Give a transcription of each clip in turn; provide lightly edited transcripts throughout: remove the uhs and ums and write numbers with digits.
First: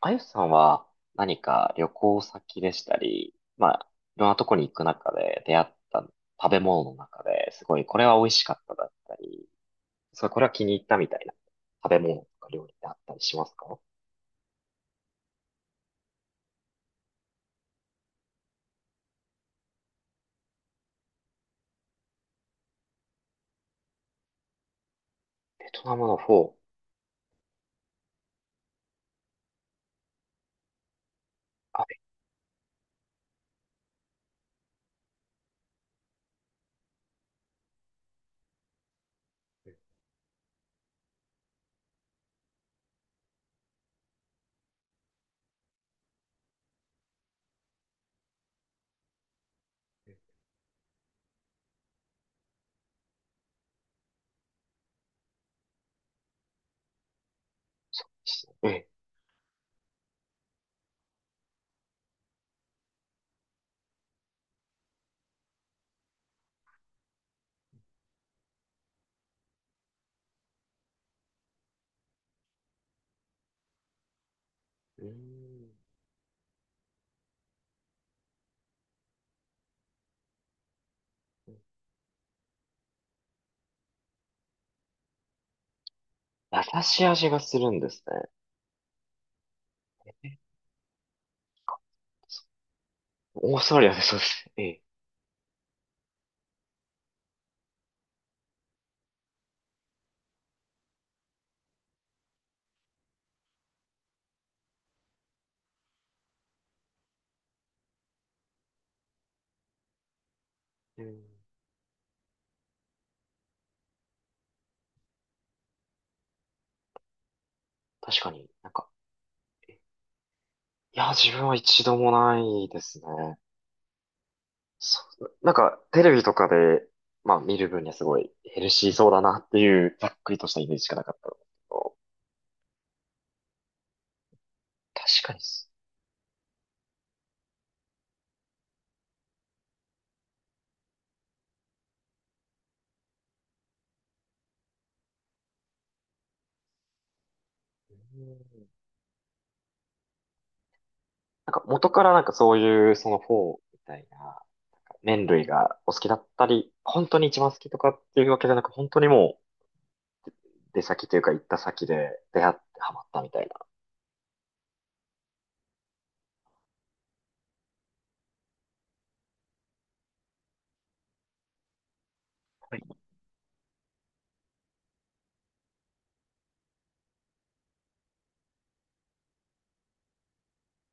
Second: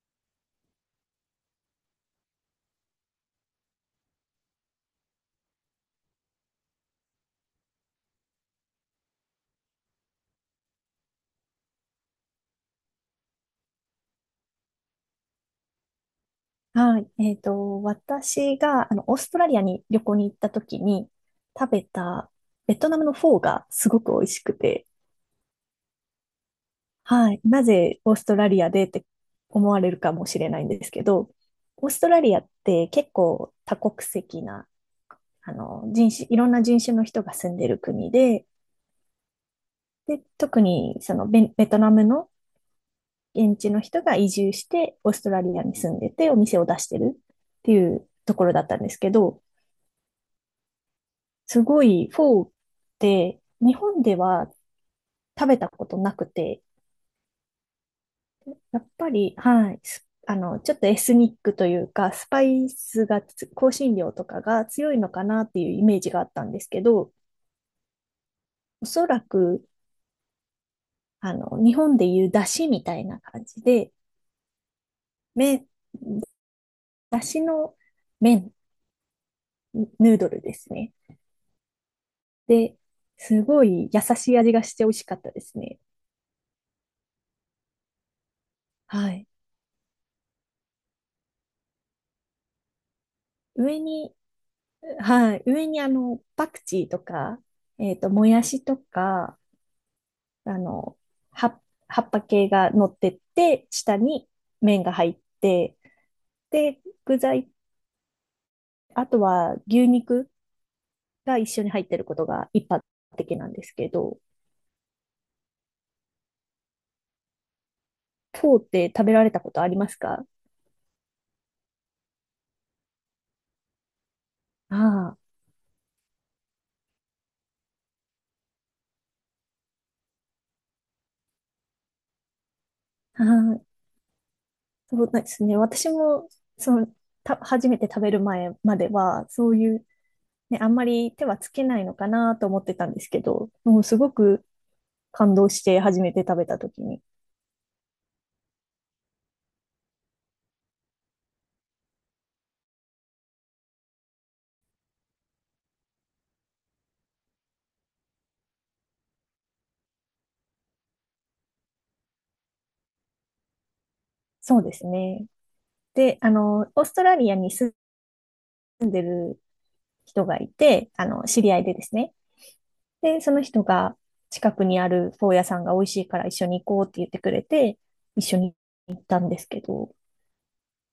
あゆさんは何か旅行先でしたり、まあ、いろんなとこに行く中で出会った食べ物の中ですごいこれは美味しかっただったり、それこれは気に入ったみたいな食べ物とか料理ってあったりしますか？はい。私が、オーストラリアに旅行に行った時に食べたベトナムのフォーがすごく美味しくて、ベトナムのフォー、はい。なぜオーストラリアでって思われるかもしれないんですけど、アオーベン。ストラリアって結構多国籍な、人種、いろんな人種の人が住んでる国で、で、特にそのベトナムの現地の人が移住してオーストラリアに住んでてお店を出してるっていうところだったんですけど、すごいフォーって日本では食べたことなくて、えやえ。っぱり、はい、すあの、ちょっとエスニックというか、スパイスがつ、香辛料とかが強いのかなっていうイメージがあったんですけど、おそらく、日本でいう出汁みたいな感じで、うー麺、ん出汁の麺、ヌードルですね。で、すごい優しい味がして美味しかったですね。優しい味がするんですはい。ね。オーストラ上リアでにそうです。ええ。はい。上にパクチーとか、もやしとか、あの、葉、葉っぱ系が乗ってって、下に麺が入って、で、具材、あとは牛肉うん。が一緒に入ってることが一般的なんですけど、確かにフォーっなんてか、食べられたことあえりいますか？や、自分は一度もないですね。そあう、なんか、テレビとかで、まあ見る分にはすごいヘルシーそうだなっていう、ざっくりとしたイメージしかなかったんですけど、あ、はい。そ確うでかにっすね。す。私も、その、初めて食べる前までは、そういう、ね、あんまり手はつけないのかなと思ってたんですけど、もうすごく感動して初めて食べた時に。うん。なんか元からなんかそういうそのフォーみたいな麺類がお好きだったり、本当に一番好きとかっていうわけじゃなく、本当にもう出先というか行った先で出会ってハマったみたいな。そうですね。で、オーストラリアに住んでる人がいて、知り合いでですね。はい。で、その人が近くにあるフォー屋さんが美味しいから一緒に行こうって言ってくれて、一緒に行ったんですけど、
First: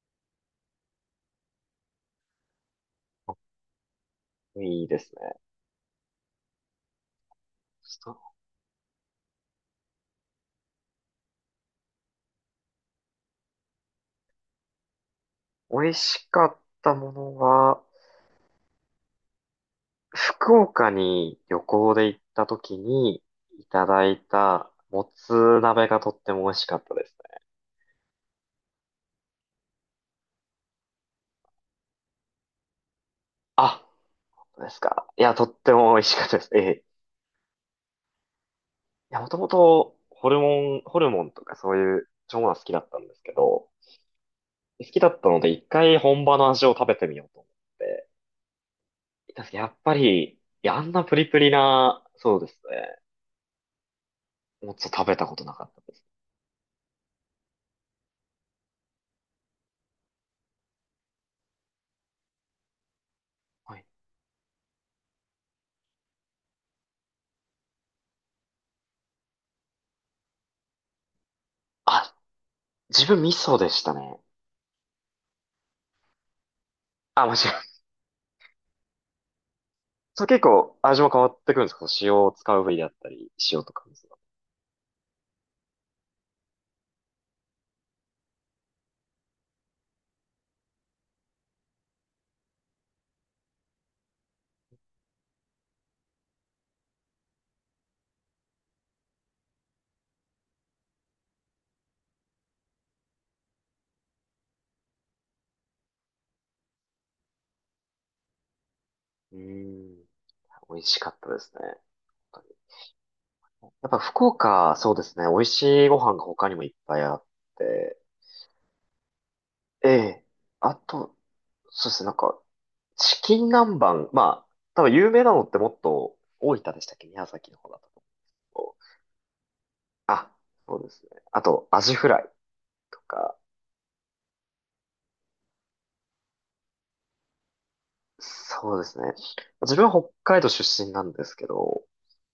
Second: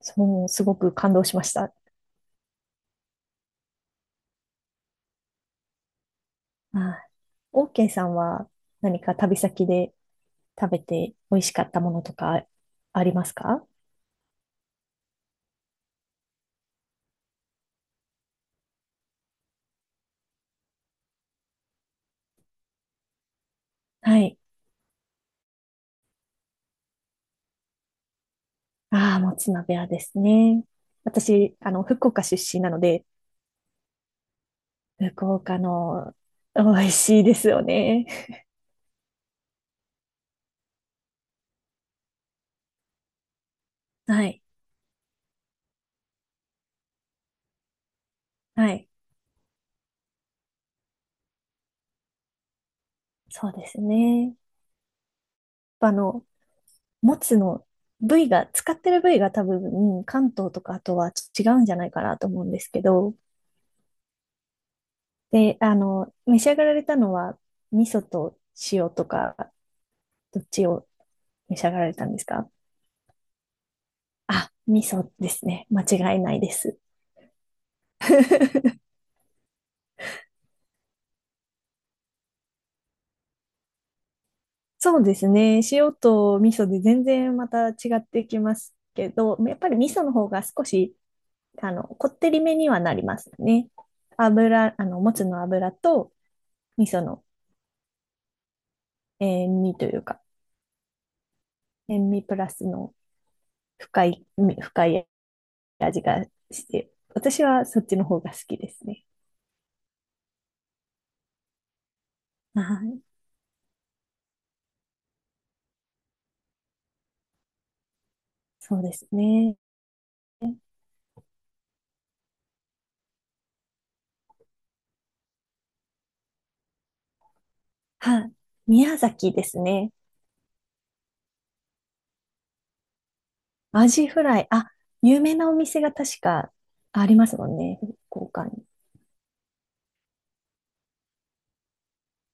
そのすごく感動しました。いいですね。はい。オーケーちさょんっは何か旅先で食べて美味しかったものとかありますか？と美味しかったものは、福岡に旅行で行った時にいただいはい。たもつ鍋がとっても美味しかったですね。ああ、もつ鍋はですね。私、福岡出身なので、あ、そうですか。い福や、とっ岡ても美味のしかったです。え美え。味しいですよね。いや、もともとホルモンとかそういう腸が好きだったんですけど、はい。好きだったので一回本場の味を食べてみようと思って。はい。いたんですけどやっぱり、いや、あんなプリプリな、そうですね。そうですね。もつを食べたことなかあっの、もつの部位が、使ってる部位が多分、関東とかあとは違うんじゃないかなと思うんですけど、た。はい。で、召し上がられたのは、味噌と塩とか、どっちを召し上がられたんあ、ですか？自分味噌でしたね。あ、味噌ですね。間違いないです。あ、そう、結構味も変わってくるんですか？塩を使う部位だったり、塩とか水が。そうですね。塩と味噌で全然また違ってきますけど、やっぱり味噌の方が少しこってりめにはなりますね。油、もつの油と味噌の塩味というか、塩味プラスの深い、深い味がして、私はそっちの方が好きですね。うーん。美味しかったですね。本当に、はい。やっぱ福岡、そうですね。美味しいご飯が他にもいっぱいあって。そうですね。ええ。あと、そうですね。なんか、チキン南蛮。まあ、多分有名なのってもっと大分でしたっけ？宮崎の方だったとはい。思うんですけ宮ど。崎ですね。あ、そうですね。あと、アジフライとか。アジフライ。あ、有名なお店が確かありますもんね。福岡に。そうですね。自分は北海道出身なんですけど、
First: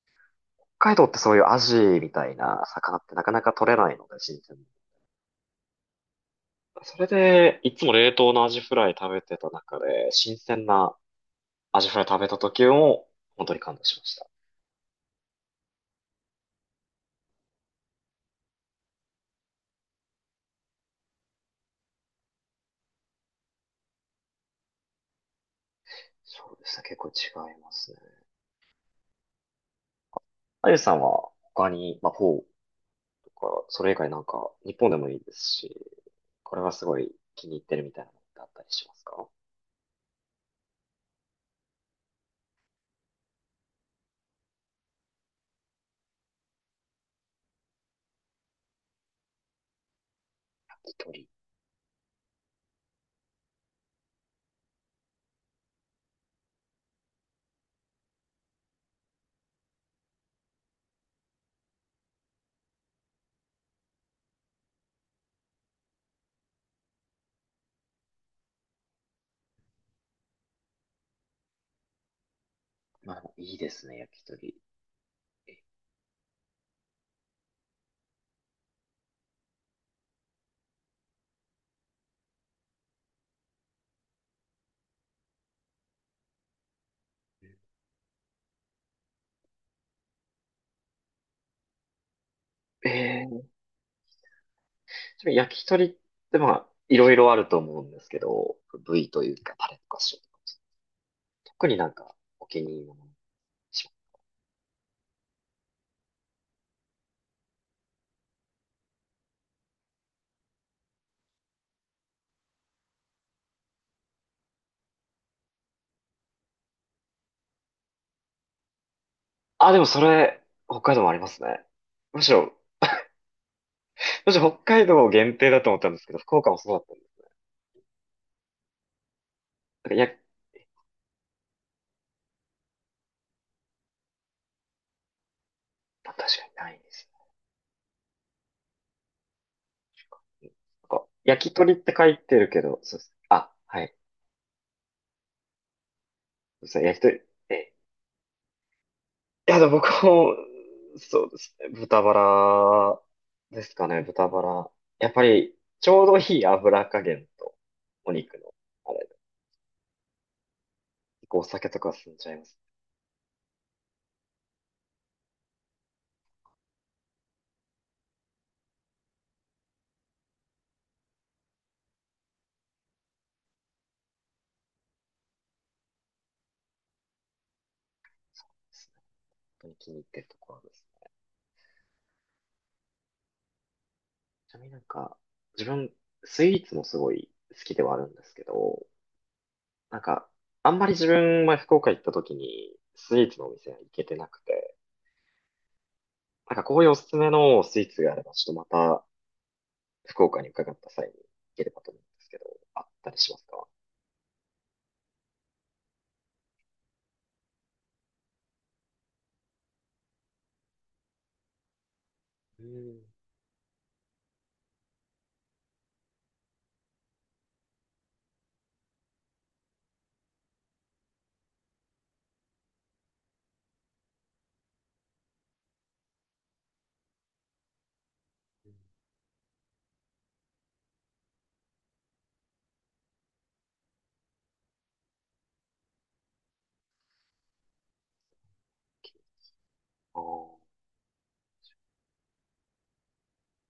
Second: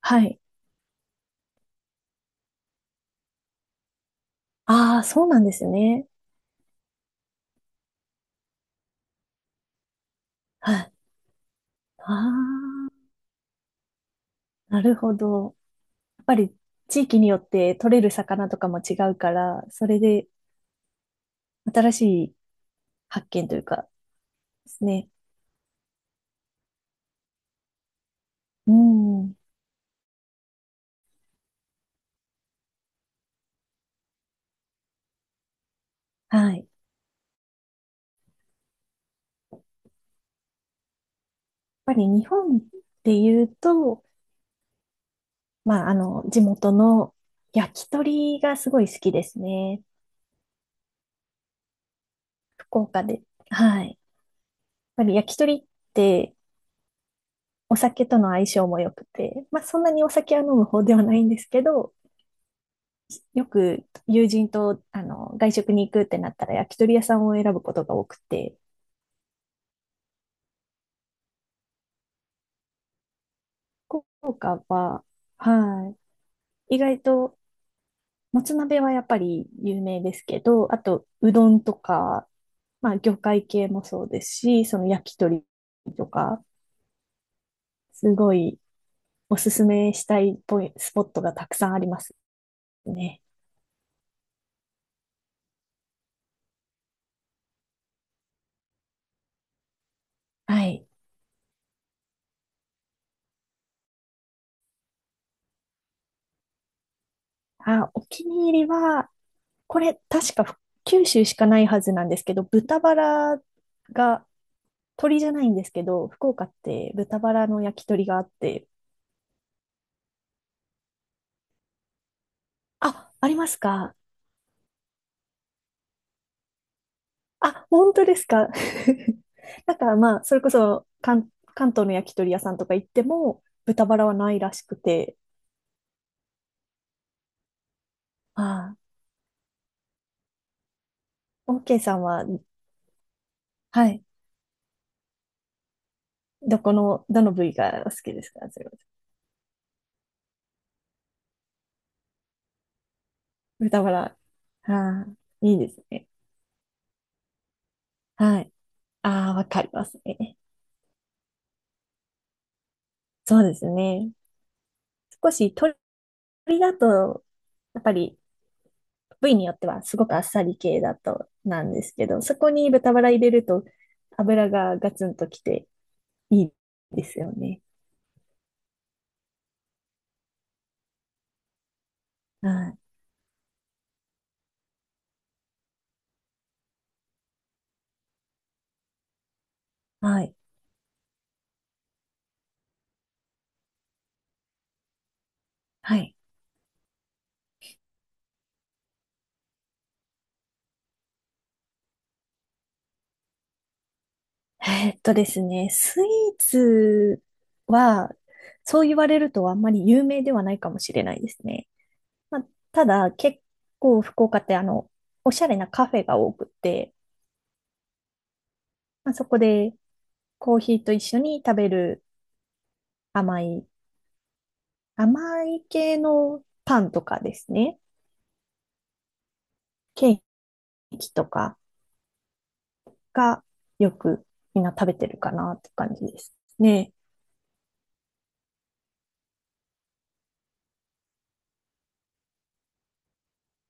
はい。海道ってそういうアジみたいな魚ってなかなか取れないので、新鮮な。ああ、そうなんですね。それで、いつも冷凍のアジフライ食べてた中で、新鮮はい。なアジフライあ食べた時あ、も、本当に感動しました。なるほど。っぱり地域によって取れる魚とかも違うから、それで新しい発見というかですね。そうですね、結構違いますね。うん。あゆさんは他に、まあ、フォーとか、それ以外なんか、日本でもいいですし、はこい。れやはっすごい気に入ってるみたいなのってあったりしますか？ぱり日本でいうと、まあ、地元の焼き鳥がすごい好きですね。焼き鳥。福岡で。はい。やっぱり焼き鳥ってお酒との相性も良くて、まあ、そんなにお酒は飲む方ではないんですけど、よく友人と外食に行くってなったら焼き鳥屋さんを選ぶことが多くて、まあ、いいですね、福焼き鳥。岡は、はい。意外と、もつ鍋はやっぱり有名ですけど、あと、うどんとか、まあ、魚介系もそうですし、その焼き鳥とか、すごいおすすめしたいポイスポットがたくさんありますえね。えー。ちなみに焼き鳥ってまあ、いろいろあると思うんですけど、部位というか、タレとか塩、はい。特になんかお気に入りのものにします？あ、お気に入りは、これ、確か九州しかないはずなんですけど、豚バラが、鳥じゃないんですけど、福岡って豚バラの焼き鳥があって、あ、でもそれ、北海道もありますね。むしろ、あ、ありますか？むしろ北海道限定だと思ったんですけど、福岡もそうだったんで。あ、本当ですか。だかなんからや、まあ、それこそ関東の焼き鳥屋さんとか行っても、豚バラはないらしくて。あ、確かにないですあね。なんか焼あ、きオー鳥っケーてさん書いは、てるけど、そうです。あ、ははい。い。そどうでこすね、焼きの、鳥。どの部位ええ、がお好きですかそれは？いや、でも僕も、そうですね。豚バラです豚かバね、ラ。豚バラ。ああ、やっぱいり、いですちょうね。どいい油加減と、お肉はの、い。あれ、ああ、わかりますね。お酒とか進んじゃいますね。そうですね。少し鶏だと、やっぱり部位によってはすごくあっさり系だとなんですけど、そこに豚バラ入れると油がガツンときていいですよね。本当に気に入ってるところです。はい。ちなみになんか、自分、スイーツもすごい好きではあるんですけど、なんはか、い。あんまり自分、前福岡行った時に、スイーツのお店は行けてなくて、はい。なんかこういうおすすめのスイーツがあれば、ちょっとまた、福岡に伺った際に行ければと思うんですけど、あったりしますか？ですね、スイーツは、そう言われるとあんまり有名ではないかもしれないですね。まあ、うたん。だ、結構福岡っておしゃれなカフェが多くて、まあ、そこでコーヒーと一緒に食べる甘い、甘い系のパンとかですね、ケーキとかがよくみんな食べてるかなって感じですね。ああ、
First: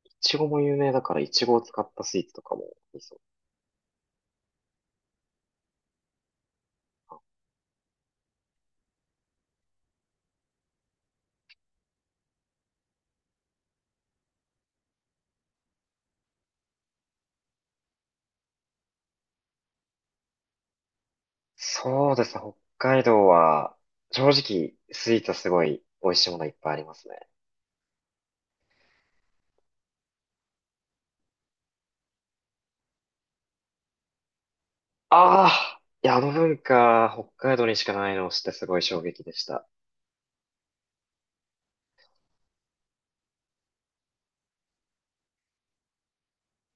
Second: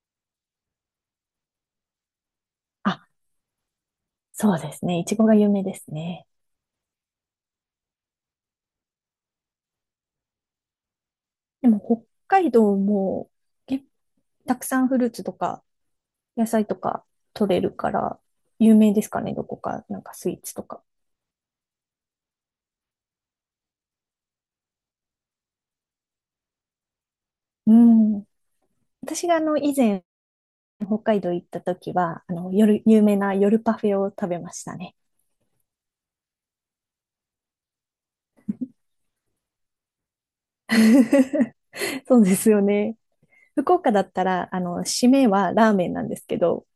いちごも有名だから、いちごを使ったスイーツとかもいいあ、そう。そうですね。いちごが有名ですね。でも北海道もけたくさんフルーツとか野菜とか取れるから有名ですかね、どこか、なんかスイーツとか。そうですね、北海道は、正直、スイーツはすごい美味しいものいっぱいありますね。うん。私が以前北海道行った時は、あの夜、有名な夜パフェを食べましたね。ああ、いや、あの文化、北海道にしかないのを知ってすごい衝撃でした。そうですよね。福岡だったら、締めはラーメンなんですけど、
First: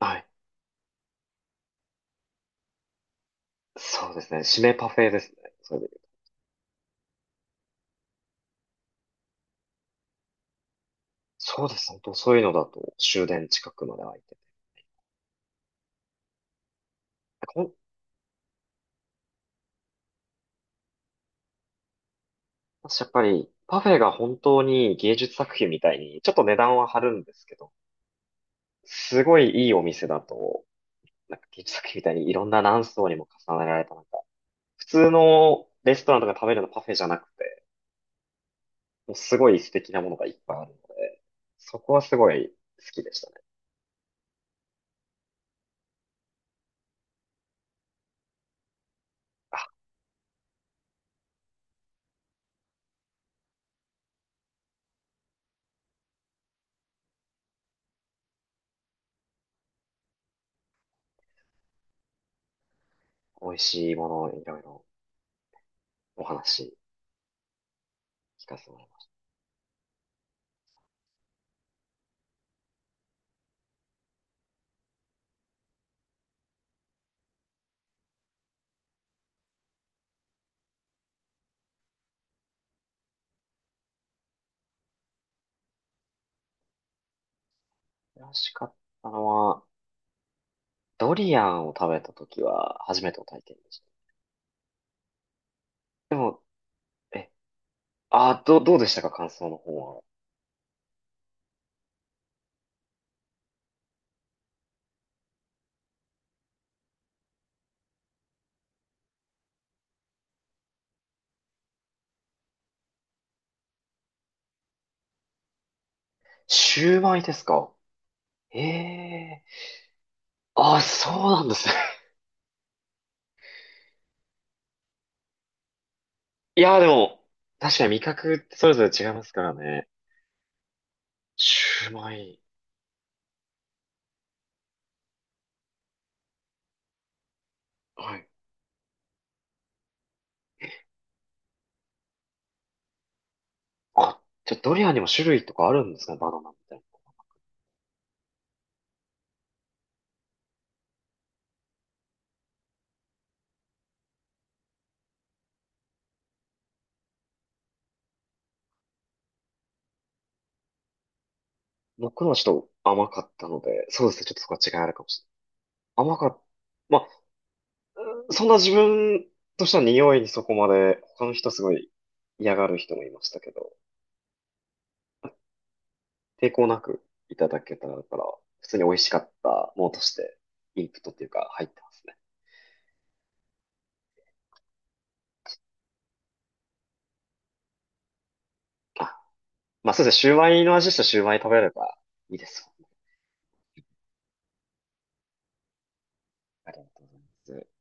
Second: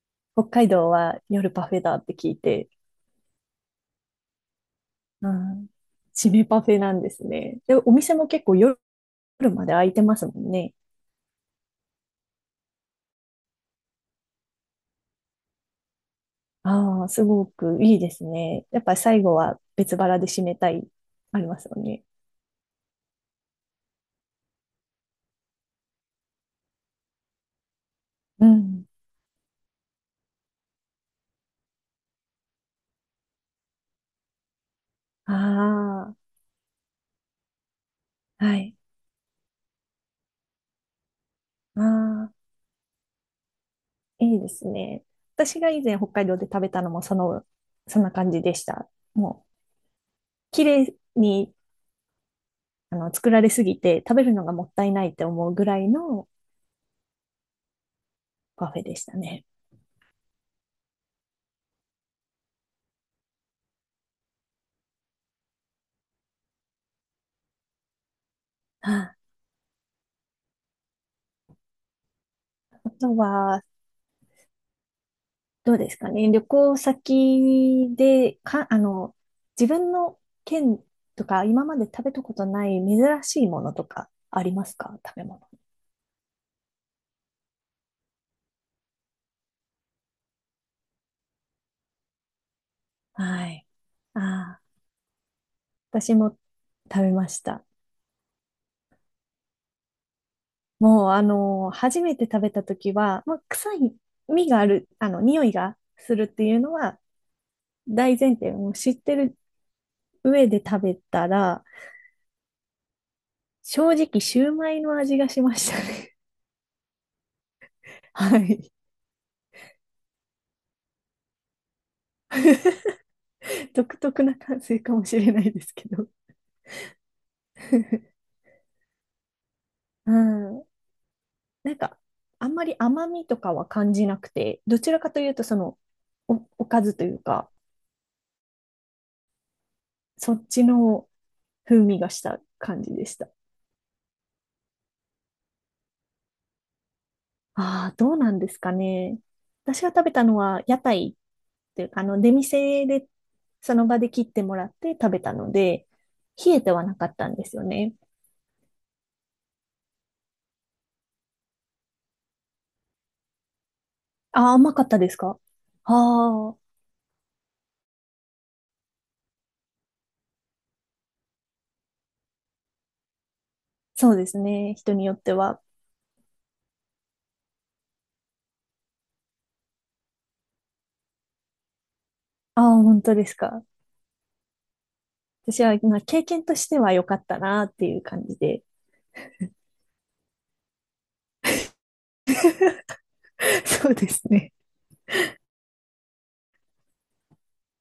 はい。北海道は夜パフェだって聞いて、そうですね。締めパフェでうすね。ん、それで、締めパフェなんですね。で、お店も結構夜まで開いてますもんね。そうです。本当そういうのだと終電近くまで空いてて。ああ、すごほん、くいいですね。やっぱり最後は別腹で締めたい、ありますよね。私やっぱり、パフェが本当に芸術作品みたいに、ちょっと値段は張るんですけど、うん。すごいいいお店だと、なんか芸術作品みたいにいろんな何層にも重ねられた、なんか、普通のレストあランとか食べるのパフェじゃなくて、あ、はい。もうすごい素敵なものがいっぱいあるので、そこはすごあいあ、好きでしたね。いいですね。私が以前北海道で食べたのもその、そんな感じでした。もう、綺麗に、作られすぎて食べるのがもったいないって思うぐらいのパフェでしたね。美味しいものをいろいろお話聞かせてもらいます。ああ、あとは、どうですかね。旅行先で、か、自分の県とか、今まで食べたことない珍しいものとかありますか食べ物？美味しかったのは、ドリアンを食べた時は初めての体は験い。でした。ああ、私でもも、食べまえ、した。あ、どうでしたか？感想の方は。もう、初めて食べた時は、まあ、臭い、味がある、匂いがするっていうのは大前提、もう知ってる上で食べたら、正直、シューマイの味がしましたね。シューマイですか？ はえい。えー。あ、そうなんですね。独特な感性かもしれないですけど。いや、でも、確かに味 覚ってそれぞれ違いますからね。うん。なんシューか、マイ。あんまり甘みとかは感じなくて、どちらかというと、その、おかずというか、はい。そっちの風味がした感じでした。あ、じゃあドリアンにも種類とかあるんですかね？バナナみたいな。ああ、どうなんですかね。私が食べたのは屋台っていうか、出店で、その場で切ってもらって食べたので、冷えてはなかったんですよね。僕のはちょっと甘かったので、そうですね。ちょっとそああ、こは違甘いかあっるたかもですしれか？あない。甘かった。あ、まあ、そんな自分としては匂いにそこまで、他の人すごい嫌がる人もいましたけど、そうですね。人によっては。抵抗なくいただけたから、普通に美味しかったものとして、インプットっていうか入ってますね。ああ、本当ですか。私は、まあ、経験としては良かったなっていう感じで。あ、まあそうですね、シューマイの味したシューマイ食べればいいですもんね。 そうですね。ありがとうございます。